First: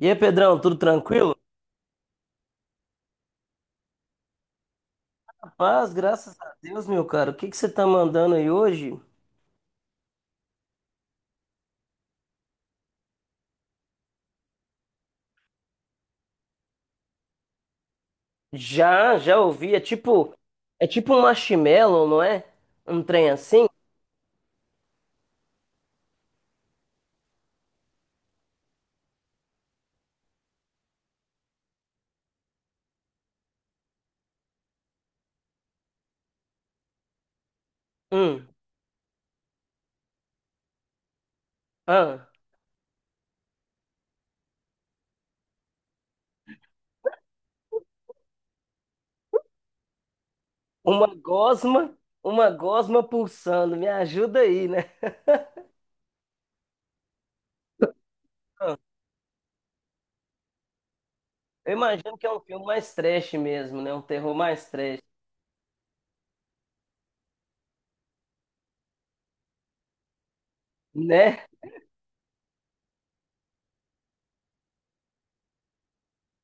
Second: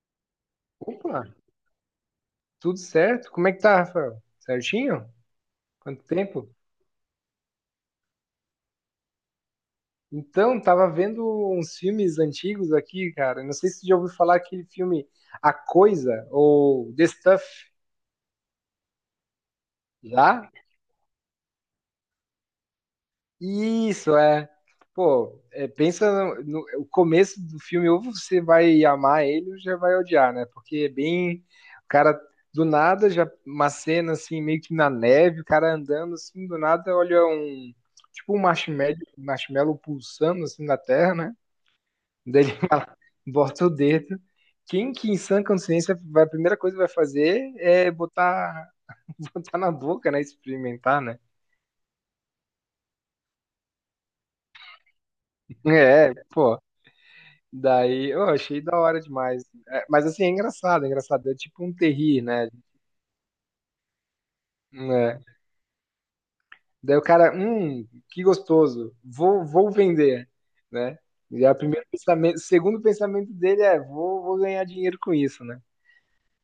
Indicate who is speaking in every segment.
Speaker 1: E aí, Pedrão, tudo
Speaker 2: Opa,
Speaker 1: tranquilo?
Speaker 2: tudo certo? Como é que tá, Rafael? Certinho?
Speaker 1: Paz,
Speaker 2: Quanto
Speaker 1: graças
Speaker 2: tempo?
Speaker 1: a Deus, meu cara. O que que você tá mandando aí hoje?
Speaker 2: Então, tava vendo uns filmes antigos aqui, cara. Não sei se você já ouviu falar aquele filme A Coisa ou The Stuff.
Speaker 1: Já, já ouvi. É tipo,
Speaker 2: Já?
Speaker 1: é tipo um marshmallow, não é? Um trem assim?
Speaker 2: Isso, é. Pô, é, pensa o começo do filme, ou você vai amar ele ou já vai odiar, né? Porque é bem. O cara, do nada, já uma cena assim, meio que na neve, o cara andando assim, do nada, olha um. Tipo
Speaker 1: Hum,
Speaker 2: um marshmallow pulsando assim na terra, né?
Speaker 1: ah,
Speaker 2: Daí ele fala, bota o dedo. Quem que em sã consciência, a primeira coisa que vai fazer é botar, botar na boca, né? Experimentar,
Speaker 1: uma
Speaker 2: né?
Speaker 1: gosma, uma gosma pulsando. Me ajuda aí, né?
Speaker 2: É, pô. Daí, eu achei
Speaker 1: Ah,
Speaker 2: da hora demais. É, mas assim, é engraçado, é engraçado. É tipo
Speaker 1: eu
Speaker 2: um
Speaker 1: imagino
Speaker 2: terri,
Speaker 1: que é um
Speaker 2: né?
Speaker 1: filme mais trash mesmo, né? Um terror mais trash,
Speaker 2: É. Daí o cara, que gostoso, vou vender, né? E
Speaker 1: né?
Speaker 2: aí o primeiro pensamento, o segundo pensamento dele é, vou ganhar dinheiro com isso, né?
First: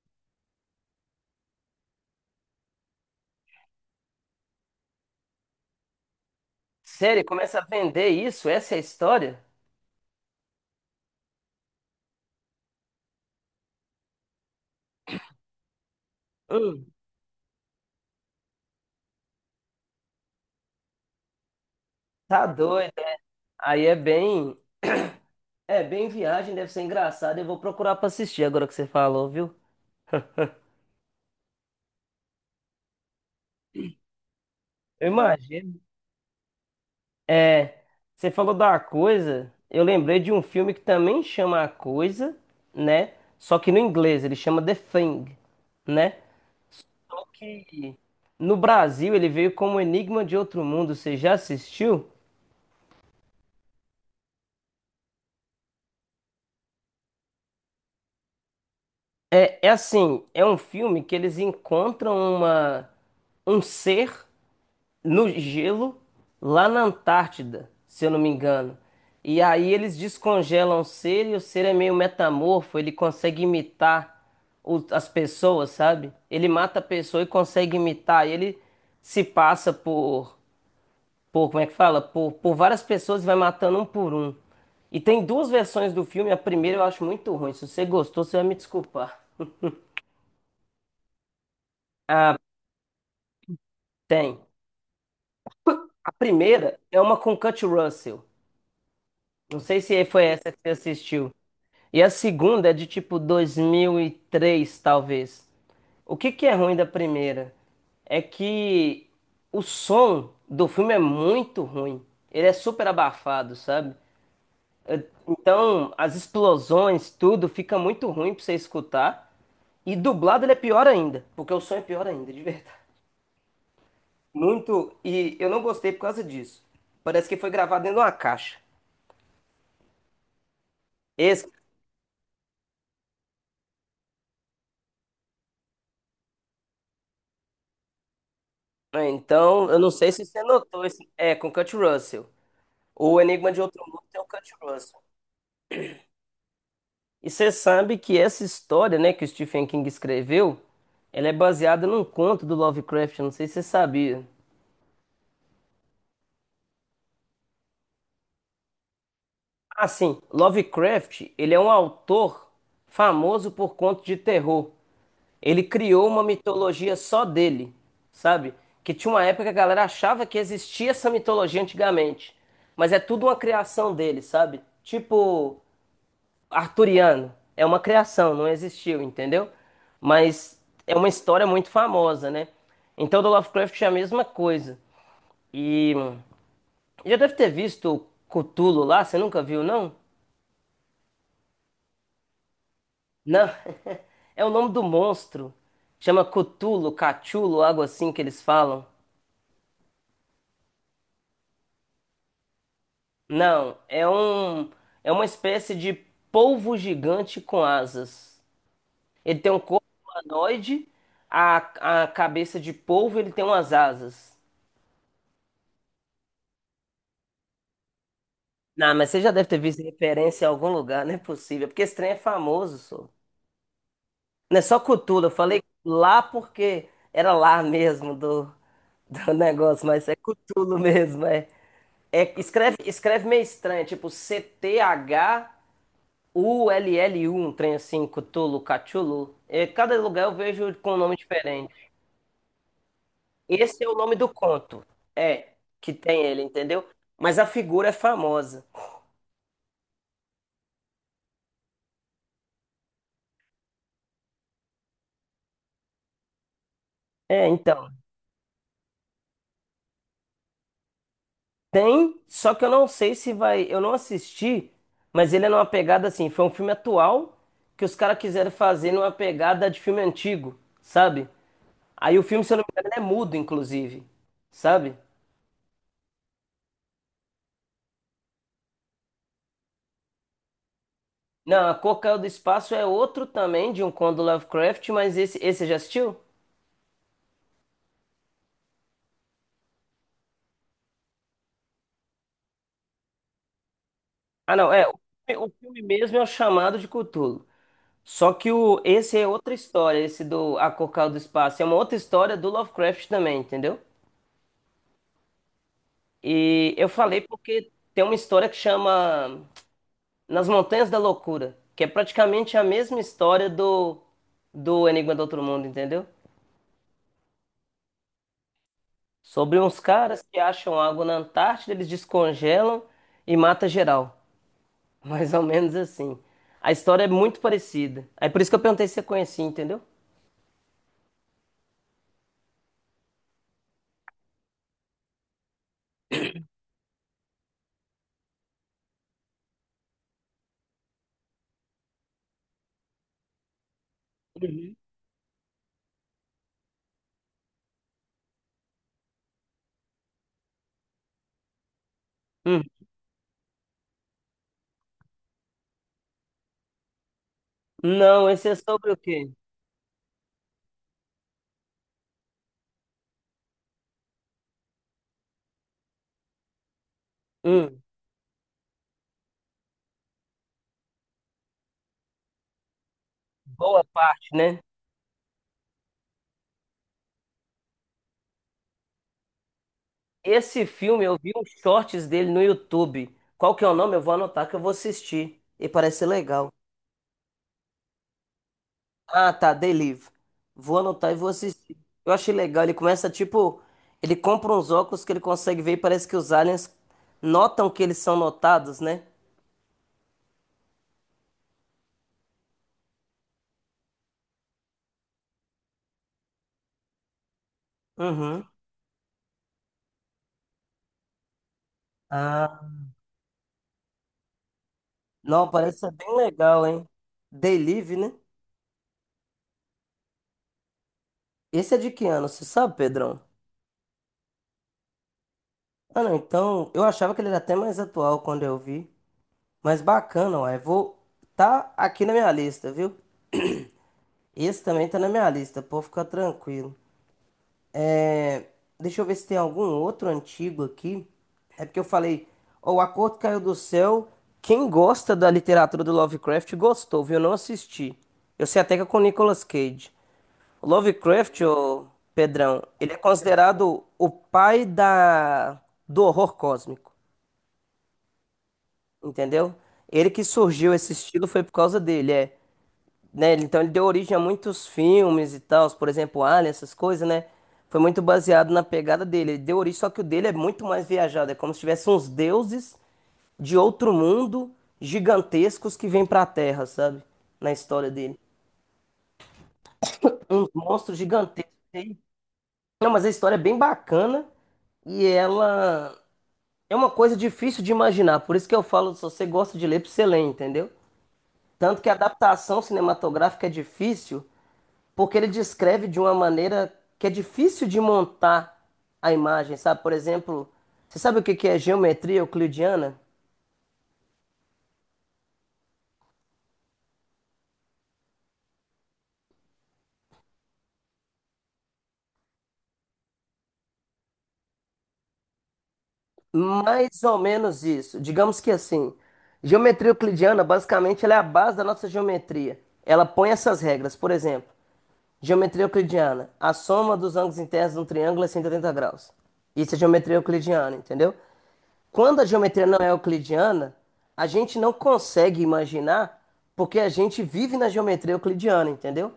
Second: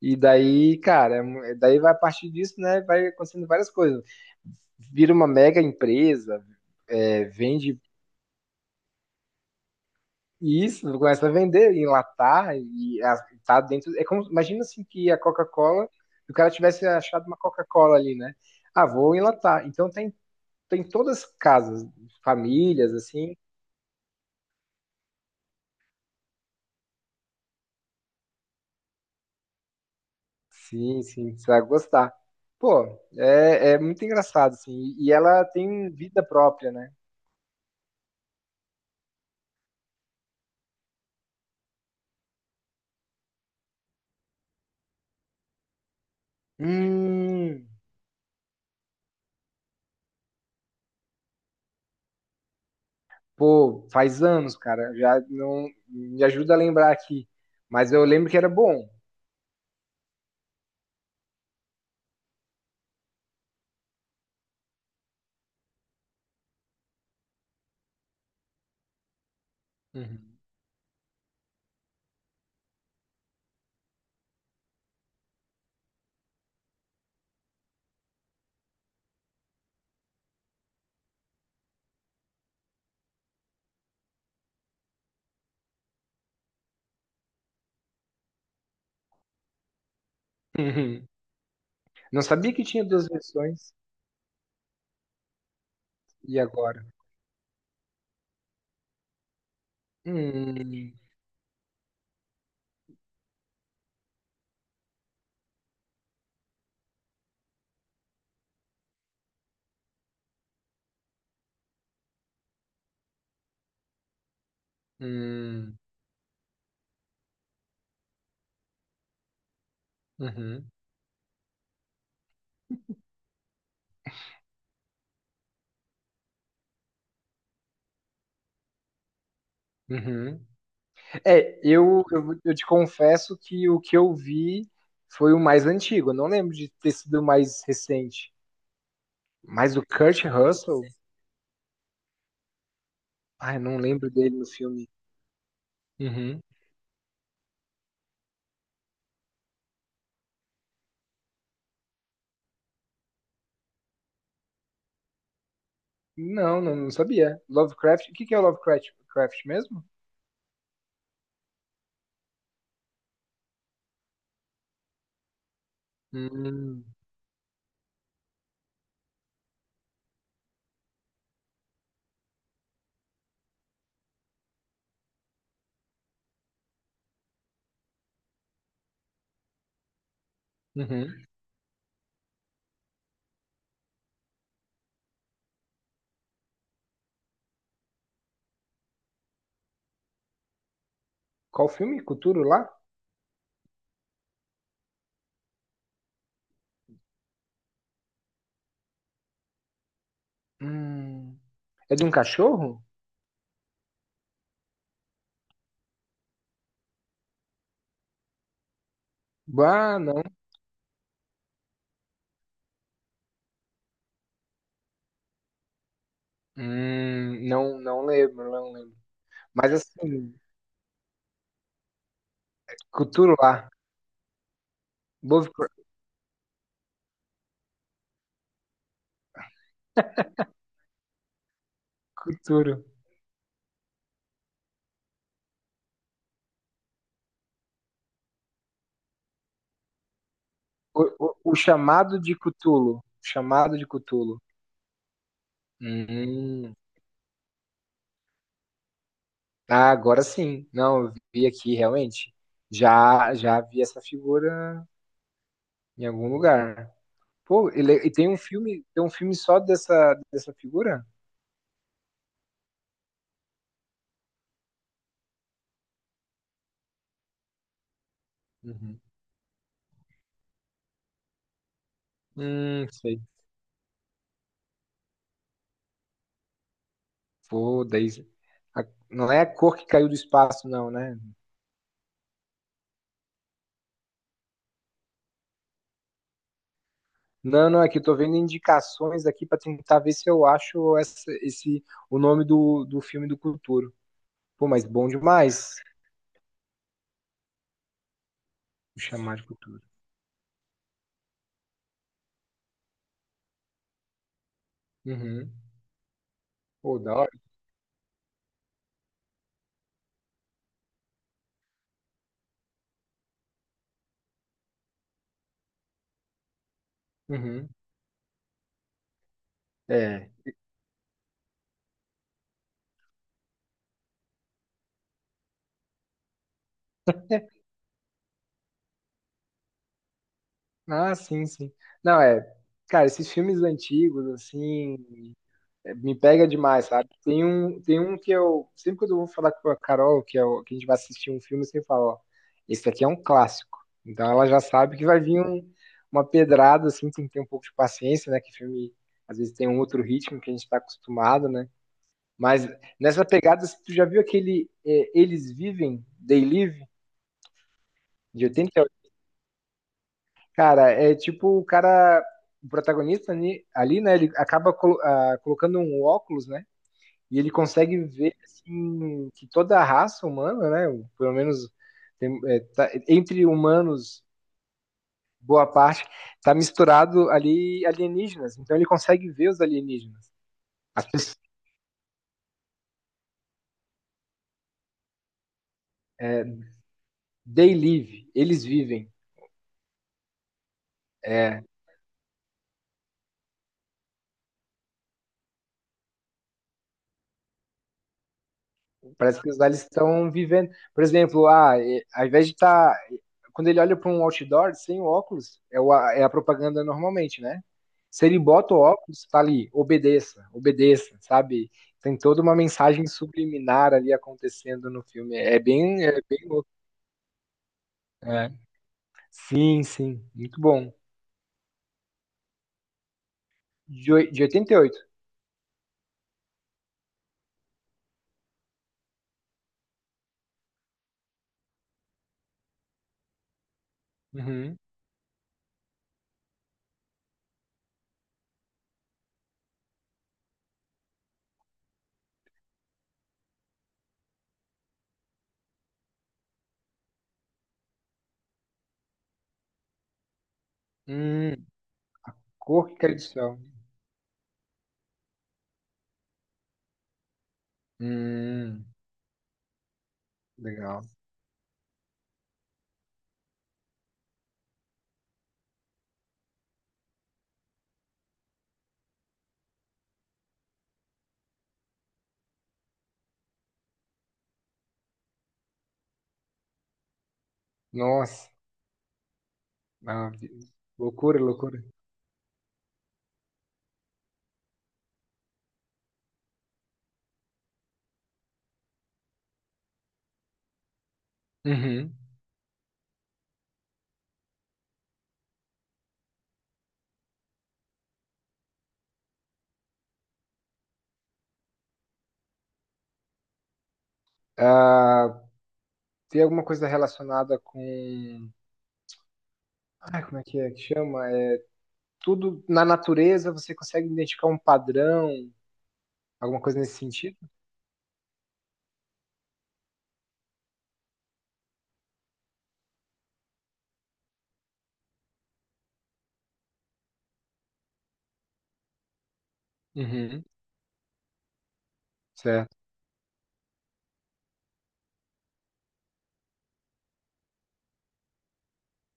Speaker 2: E daí, cara, é daí vai a partir disso, né? Vai acontecendo várias coisas. Vira uma mega empresa,
Speaker 1: Sério,
Speaker 2: é,
Speaker 1: começa a
Speaker 2: vende
Speaker 1: vender isso? Essa é a história?
Speaker 2: isso, começa a vender, enlatar e tá dentro. É como, imagina assim que a Coca-Cola, se o cara
Speaker 1: Hum,
Speaker 2: tivesse achado uma Coca-Cola ali, né? Ah, vou enlatar. Então tem, tem todas as casas,
Speaker 1: tá doido.
Speaker 2: famílias, assim.
Speaker 1: Aí é bem. É, bem viagem, deve ser engraçado. Eu vou procurar pra assistir agora que você falou, viu?
Speaker 2: Sim, sim, você vai gostar. Pô, é, é muito engraçado, assim.
Speaker 1: Eu, é,
Speaker 2: E ela
Speaker 1: imagino.
Speaker 2: tem vida própria, né?
Speaker 1: É, você falou da coisa. Eu lembrei de um filme que também chama A Coisa, né? Só que no inglês ele chama The Thing, né? Só
Speaker 2: Hum,
Speaker 1: que no Brasil ele veio como Enigma de Outro Mundo. Você já assistiu?
Speaker 2: pô, faz anos, cara. Já não me ajuda a lembrar aqui. Mas eu lembro que era bom.
Speaker 1: É, é assim, é um filme que eles encontram uma um ser no gelo, lá na Antártida, se eu não me engano. E aí eles
Speaker 2: Uhum.
Speaker 1: descongelam o ser e o ser é meio metamorfo, ele consegue imitar as pessoas, sabe? Ele mata a pessoa e consegue imitar. E ele se passa por como é que fala? Por várias pessoas e vai matando um por um. E tem duas versões do filme. A primeira eu acho muito ruim. Se você gostou, você vai me desculpar.
Speaker 2: Uhum. Não
Speaker 1: Ah,
Speaker 2: sabia que tinha duas versões.
Speaker 1: tem. A
Speaker 2: E
Speaker 1: primeira
Speaker 2: agora?
Speaker 1: é uma com Kurt Russell. Não sei se foi essa que você
Speaker 2: Hum,
Speaker 1: assistiu. E a segunda é de tipo 2003, talvez. O que que é ruim da primeira? É que o som do filme é muito ruim. Ele é super abafado, sabe? Eh,
Speaker 2: hum,
Speaker 1: Então, as explosões, tudo fica muito ruim pra você escutar. E dublado ele é
Speaker 2: uhum,
Speaker 1: pior ainda, porque o som é pior ainda, de verdade. Muito, e eu não gostei por causa disso. Parece que foi gravado dentro de uma caixa.
Speaker 2: uhum.
Speaker 1: Esse,
Speaker 2: É, eu te confesso que o que eu vi foi o mais antigo. Eu não lembro de ter sido o mais recente.
Speaker 1: é, então,
Speaker 2: Mas
Speaker 1: eu
Speaker 2: o
Speaker 1: não sei se
Speaker 2: Kurt
Speaker 1: você
Speaker 2: Russell?
Speaker 1: notou esse, é com Kurt Russell. O Enigma
Speaker 2: Ai,
Speaker 1: de
Speaker 2: não
Speaker 1: Outro Mundo
Speaker 2: lembro
Speaker 1: tem o
Speaker 2: dele no
Speaker 1: Kurt
Speaker 2: filme.
Speaker 1: Russell.
Speaker 2: Uhum.
Speaker 1: E você sabe que essa história, né, que o Stephen King escreveu, ela é baseada num conto do Lovecraft, eu não sei se você sabia.
Speaker 2: Não, não, não sabia. Lovecraft, o que que é o Lovecraft Craft mesmo?
Speaker 1: Ah, sim, Lovecraft, ele é um autor famoso por contos de terror. Ele criou uma
Speaker 2: Hum,
Speaker 1: mitologia só dele, sabe? Que tinha uma época que a galera achava que existia essa mitologia antigamente, mas é tudo uma criação dele, sabe? Tipo arturiano. É uma criação, não existiu, entendeu? Mas é uma
Speaker 2: uhum.
Speaker 1: história muito famosa, né? Então, do Lovecraft é a mesma coisa. E já deve ter visto o Cthulhu lá, você nunca viu, não?
Speaker 2: Qual filme? Cthulhu lá?
Speaker 1: Não, é o nome do monstro. Chama Cthulhu, Cachulo, algo assim que eles falam.
Speaker 2: Hum. É de um cachorro?
Speaker 1: Não, é uma espécie de polvo gigante com asas. Ele tem um corpo
Speaker 2: Ah, não.
Speaker 1: humanoide, a cabeça de polvo, ele tem umas asas.
Speaker 2: Não, não lembro, não
Speaker 1: Não,
Speaker 2: lembro.
Speaker 1: mas você já deve ter
Speaker 2: Mas
Speaker 1: visto
Speaker 2: assim,
Speaker 1: referência em algum lugar, não é possível, porque esse trem é famoso, só.
Speaker 2: Cthulhu lá.
Speaker 1: Não é só Cthulhu, eu falei
Speaker 2: Lovecraft,
Speaker 1: lá porque era lá mesmo do negócio, mas é Cthulhu mesmo, é. É,
Speaker 2: Cthulhu.
Speaker 1: escreve meio estranho, tipo Cthullu, um trem assim, Cthulhu, Cthulhu. É, cada lugar eu vejo com um
Speaker 2: O,
Speaker 1: nome
Speaker 2: o, o
Speaker 1: diferente.
Speaker 2: chamado de Cthulhu. O chamado
Speaker 1: Esse
Speaker 2: de
Speaker 1: é o nome do
Speaker 2: Cthulhu.
Speaker 1: conto, é, que tem ele,
Speaker 2: Hum.
Speaker 1: entendeu? Mas a figura é famosa.
Speaker 2: Ah, agora sim. Não, eu vi aqui realmente. Já, já vi essa figura em algum lugar.
Speaker 1: É,
Speaker 2: Pô,
Speaker 1: então.
Speaker 2: ele, e tem um filme só dessa, dessa figura?
Speaker 1: Tem, só que eu não sei se vai. Eu não assisti, mas ele é numa pegada assim. Foi um filme atual que os caras quiseram fazer
Speaker 2: Uhum.
Speaker 1: numa pegada de filme antigo, sabe? Aí o filme, se eu não me engano, ele é
Speaker 2: Sei.
Speaker 1: mudo, inclusive, sabe?
Speaker 2: Pô, daí. Não é a cor que caiu do espaço, não, né?
Speaker 1: Não, A Cor Caiu do Espaço é outro também de um conto do Lovecraft, mas esse você já assistiu?
Speaker 2: Não, não, é que eu tô vendo indicações aqui pra tentar ver se eu acho essa, esse, o nome do filme do Cthulhu.
Speaker 1: Ah,
Speaker 2: Pô,
Speaker 1: não,
Speaker 2: mas
Speaker 1: é. O
Speaker 2: bom
Speaker 1: filme, o
Speaker 2: demais
Speaker 1: filme mesmo é o Chamado de Cthulhu. Só que
Speaker 2: o
Speaker 1: esse é
Speaker 2: chamar de
Speaker 1: outra
Speaker 2: cultura.
Speaker 1: história, esse do A Cor Caiu do Espaço. É uma outra história do Lovecraft também, entendeu?
Speaker 2: Uhum.
Speaker 1: E eu
Speaker 2: Pô, da
Speaker 1: falei
Speaker 2: hora.
Speaker 1: porque tem uma história que chama Nas Montanhas da Loucura, que é praticamente a mesma história do Enigma do Outro Mundo, entendeu?
Speaker 2: Uhum.
Speaker 1: Sobre uns
Speaker 2: É.
Speaker 1: caras que acham água na Antártida, eles descongelam e mata geral. Mais ou menos assim. A história é muito parecida. Aí por isso que eu perguntei se você conhecia, entendeu?
Speaker 2: Ah, sim, sim. Não, é. Cara, esses filmes antigos, assim, é, me pega demais, sabe? Tem um que eu. Sempre quando eu vou falar com a Carol, que, que a gente vai assistir um filme, eu sempre falo, ó, esse aqui é um clássico. Então ela já
Speaker 1: Uhum.
Speaker 2: sabe que vai vir uma pedrada, assim, tem que ter um pouco de paciência, né? Que filme, às vezes, tem um outro ritmo que a gente está acostumado, né?
Speaker 1: Hum.
Speaker 2: Mas nessa pegada, tu já viu aquele Eles Vivem, They Live,
Speaker 1: Não,
Speaker 2: de
Speaker 1: esse é
Speaker 2: 80?
Speaker 1: sobre o quê?
Speaker 2: Cara, é tipo o cara, o protagonista ali, ali né? Ele acaba colocando um óculos, né? E ele
Speaker 1: Hum.
Speaker 2: consegue ver assim, que toda a raça humana, né? Pelo menos entre
Speaker 1: Boa
Speaker 2: humanos,
Speaker 1: parte, né?
Speaker 2: boa parte, tá misturado ali alienígenas. Então ele consegue ver os alienígenas.
Speaker 1: Esse filme,
Speaker 2: As
Speaker 1: eu vi
Speaker 2: pessoas,
Speaker 1: uns shorts dele no YouTube. Qual que é o nome? Eu vou anotar que eu vou assistir. E parece ser
Speaker 2: é,
Speaker 1: legal.
Speaker 2: they live, eles vivem.
Speaker 1: Ah, tá, Delive. Vou anotar e vou
Speaker 2: É,
Speaker 1: assistir. Eu achei legal. Ele começa, tipo, ele compra uns óculos que ele consegue ver e parece que os aliens notam que eles são notados, né?
Speaker 2: parece que os lá eles estão vivendo. Por exemplo, ah, ao invés de estar. Quando ele olha para um outdoor sem o óculos, é, é a propaganda normalmente, né? Se ele
Speaker 1: Uhum.
Speaker 2: bota o óculos, tá ali, obedeça, obedeça, sabe? Tem toda uma
Speaker 1: Ah,
Speaker 2: mensagem subliminar ali acontecendo no filme.
Speaker 1: não, parece ser bem
Speaker 2: É bem
Speaker 1: legal,
Speaker 2: louco.
Speaker 1: hein? Delive, né?
Speaker 2: É. Sim, sim, muito bom.
Speaker 1: Esse é de que ano? Você sabe, Pedrão?
Speaker 2: De, de 88.
Speaker 1: Ah, não, então, eu achava que ele era até mais atual quando eu vi. Mas bacana, ué. Vou. Tá aqui na minha lista, viu? Esse
Speaker 2: Uhum.
Speaker 1: também tá na minha lista, pode ficar tranquilo. É... Deixa eu ver se tem algum outro antigo aqui. É porque eu falei, ó, O Acordo Caiu do Céu. Quem gosta da literatura do Lovecraft gostou, viu? Eu não assisti. Eu sei até que é com Nicolas Cage. O Lovecraft,
Speaker 2: Hum,
Speaker 1: ô Pedrão,
Speaker 2: cor
Speaker 1: ele
Speaker 2: que
Speaker 1: é
Speaker 2: caiu do céu.
Speaker 1: considerado o pai da... Do horror cósmico,
Speaker 2: Hum,
Speaker 1: entendeu? Ele que surgiu esse
Speaker 2: legal.
Speaker 1: estilo foi por causa dele, é, né? Então ele deu origem a muitos filmes e tal, por exemplo, Alien, essas coisas, né? Foi muito baseado na pegada dele. Ele deu origem, só que o dele é muito mais viajado. É como se tivesse uns deuses de outro mundo gigantescos que vêm pra Terra, sabe? Na história dele.
Speaker 2: Nossa, ah,
Speaker 1: Uns monstros
Speaker 2: loucura,
Speaker 1: gigantescos.
Speaker 2: loucura.
Speaker 1: Hein? Não, mas a história é bem bacana e ela é uma coisa difícil de imaginar. Por isso que eu falo, se você gosta de ler, pra você ler, entendeu? Tanto que a
Speaker 2: Uhum.
Speaker 1: adaptação cinematográfica é difícil. Porque ele descreve de uma maneira que é difícil de montar a imagem, sabe? Por exemplo, você sabe o que que é geometria euclidiana?
Speaker 2: Ah, tem alguma coisa relacionada com. Ah, como é que chama? É, tudo na natureza você consegue identificar um padrão, alguma coisa nesse
Speaker 1: Mais ou
Speaker 2: sentido?
Speaker 1: menos isso. Digamos que assim, geometria euclidiana, basicamente, ela é a base da nossa geometria. Ela põe essas regras. Por exemplo, geometria euclidiana, a soma dos ângulos internos de um triângulo é 180 graus. Isso é geometria
Speaker 2: Uhum.
Speaker 1: euclidiana, entendeu? Quando a geometria
Speaker 2: Certo,
Speaker 1: não é euclidiana, a gente não consegue imaginar porque a gente vive na geometria euclidiana, entendeu?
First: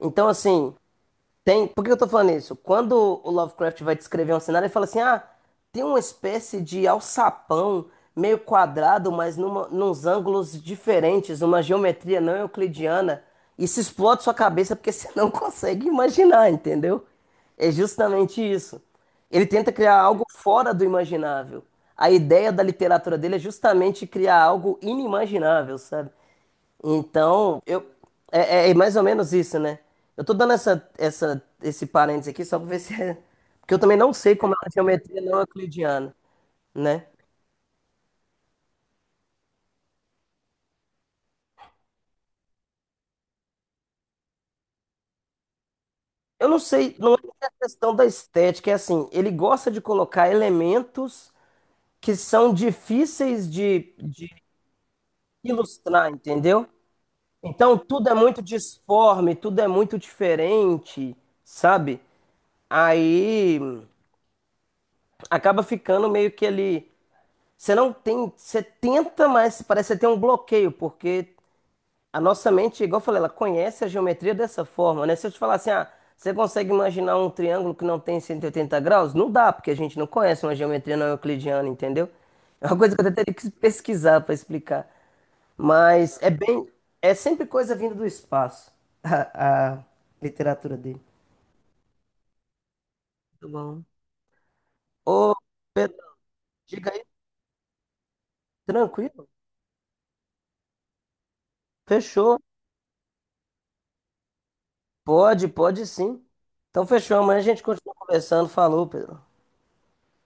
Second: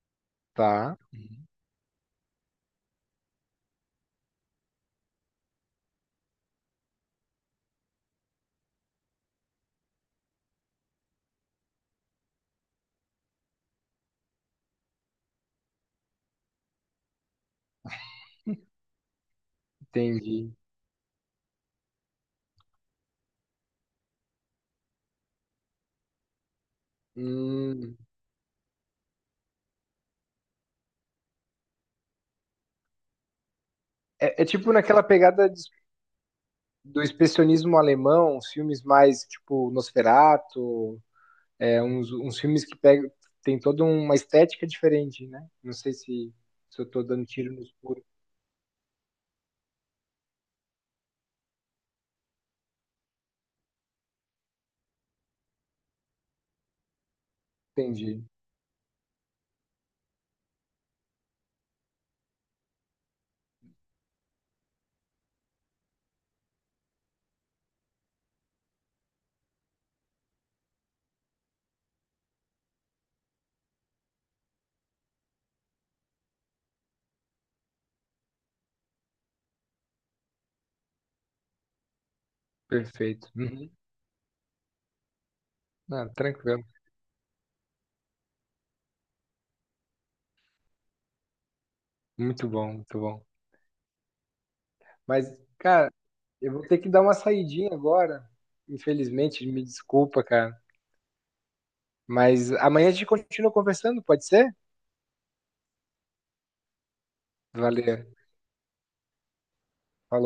Speaker 1: Então, assim,
Speaker 2: tá,
Speaker 1: tem, por que eu tô falando isso? Quando o Lovecraft vai descrever um cenário, ele fala assim: ah, tem uma espécie de alçapão meio quadrado, mas nos ângulos diferentes, uma geometria não euclidiana. Isso explode sua cabeça porque você não consegue imaginar, entendeu? É justamente isso. Ele tenta criar algo
Speaker 2: entendi.
Speaker 1: fora do imaginável. A ideia da literatura dele é justamente criar algo inimaginável, sabe? Então, eu
Speaker 2: Hum,
Speaker 1: é, é é mais ou menos isso, né? Eu tô dando esse parênteses aqui só pra ver se é. Porque eu também não sei
Speaker 2: é, é
Speaker 1: como é a
Speaker 2: tipo naquela
Speaker 1: geometria não
Speaker 2: pegada
Speaker 1: euclidiana,
Speaker 2: do
Speaker 1: né?
Speaker 2: expressionismo alemão, os filmes mais tipo Nosferatu, é, uns filmes que pegam, tem toda uma estética diferente, né? Não sei se,
Speaker 1: Eu não
Speaker 2: se eu
Speaker 1: sei,
Speaker 2: tô
Speaker 1: não é
Speaker 2: dando
Speaker 1: nem a
Speaker 2: tiro no
Speaker 1: questão
Speaker 2: escuro.
Speaker 1: da estética, é assim, ele gosta de colocar elementos que são difíceis de ilustrar, entendeu? Então tudo é
Speaker 2: Entendi,
Speaker 1: muito disforme, tudo é muito diferente, sabe? Aí acaba ficando meio que ele. Você não tem, você tenta, mas parece que você tem um bloqueio, porque a nossa mente, igual eu falei, ela conhece a geometria dessa forma, né? Se eu te falar assim, ah, você consegue imaginar um triângulo que não tem 180 graus? Não dá, porque a gente não conhece uma geometria não euclidiana, entendeu? É uma coisa que eu até
Speaker 2: perfeito.
Speaker 1: teria que
Speaker 2: Uhum.
Speaker 1: pesquisar para explicar.
Speaker 2: Ah,
Speaker 1: Mas
Speaker 2: tranquilo.
Speaker 1: é sempre coisa vinda do espaço, a literatura dele.
Speaker 2: Muito bom, muito bom.
Speaker 1: Muito bom.
Speaker 2: Mas,
Speaker 1: Ô,
Speaker 2: cara,
Speaker 1: Pedro,
Speaker 2: eu vou ter que
Speaker 1: diga
Speaker 2: dar
Speaker 1: aí,
Speaker 2: uma saidinha agora.
Speaker 1: tranquilo?
Speaker 2: Infelizmente, me desculpa, cara.
Speaker 1: Fechou.
Speaker 2: Mas amanhã a gente continua conversando, pode ser?
Speaker 1: Pode, pode sim. Então fechou, amanhã a gente continua
Speaker 2: Valeu.
Speaker 1: conversando. Falou, Pedro.
Speaker 2: Falou.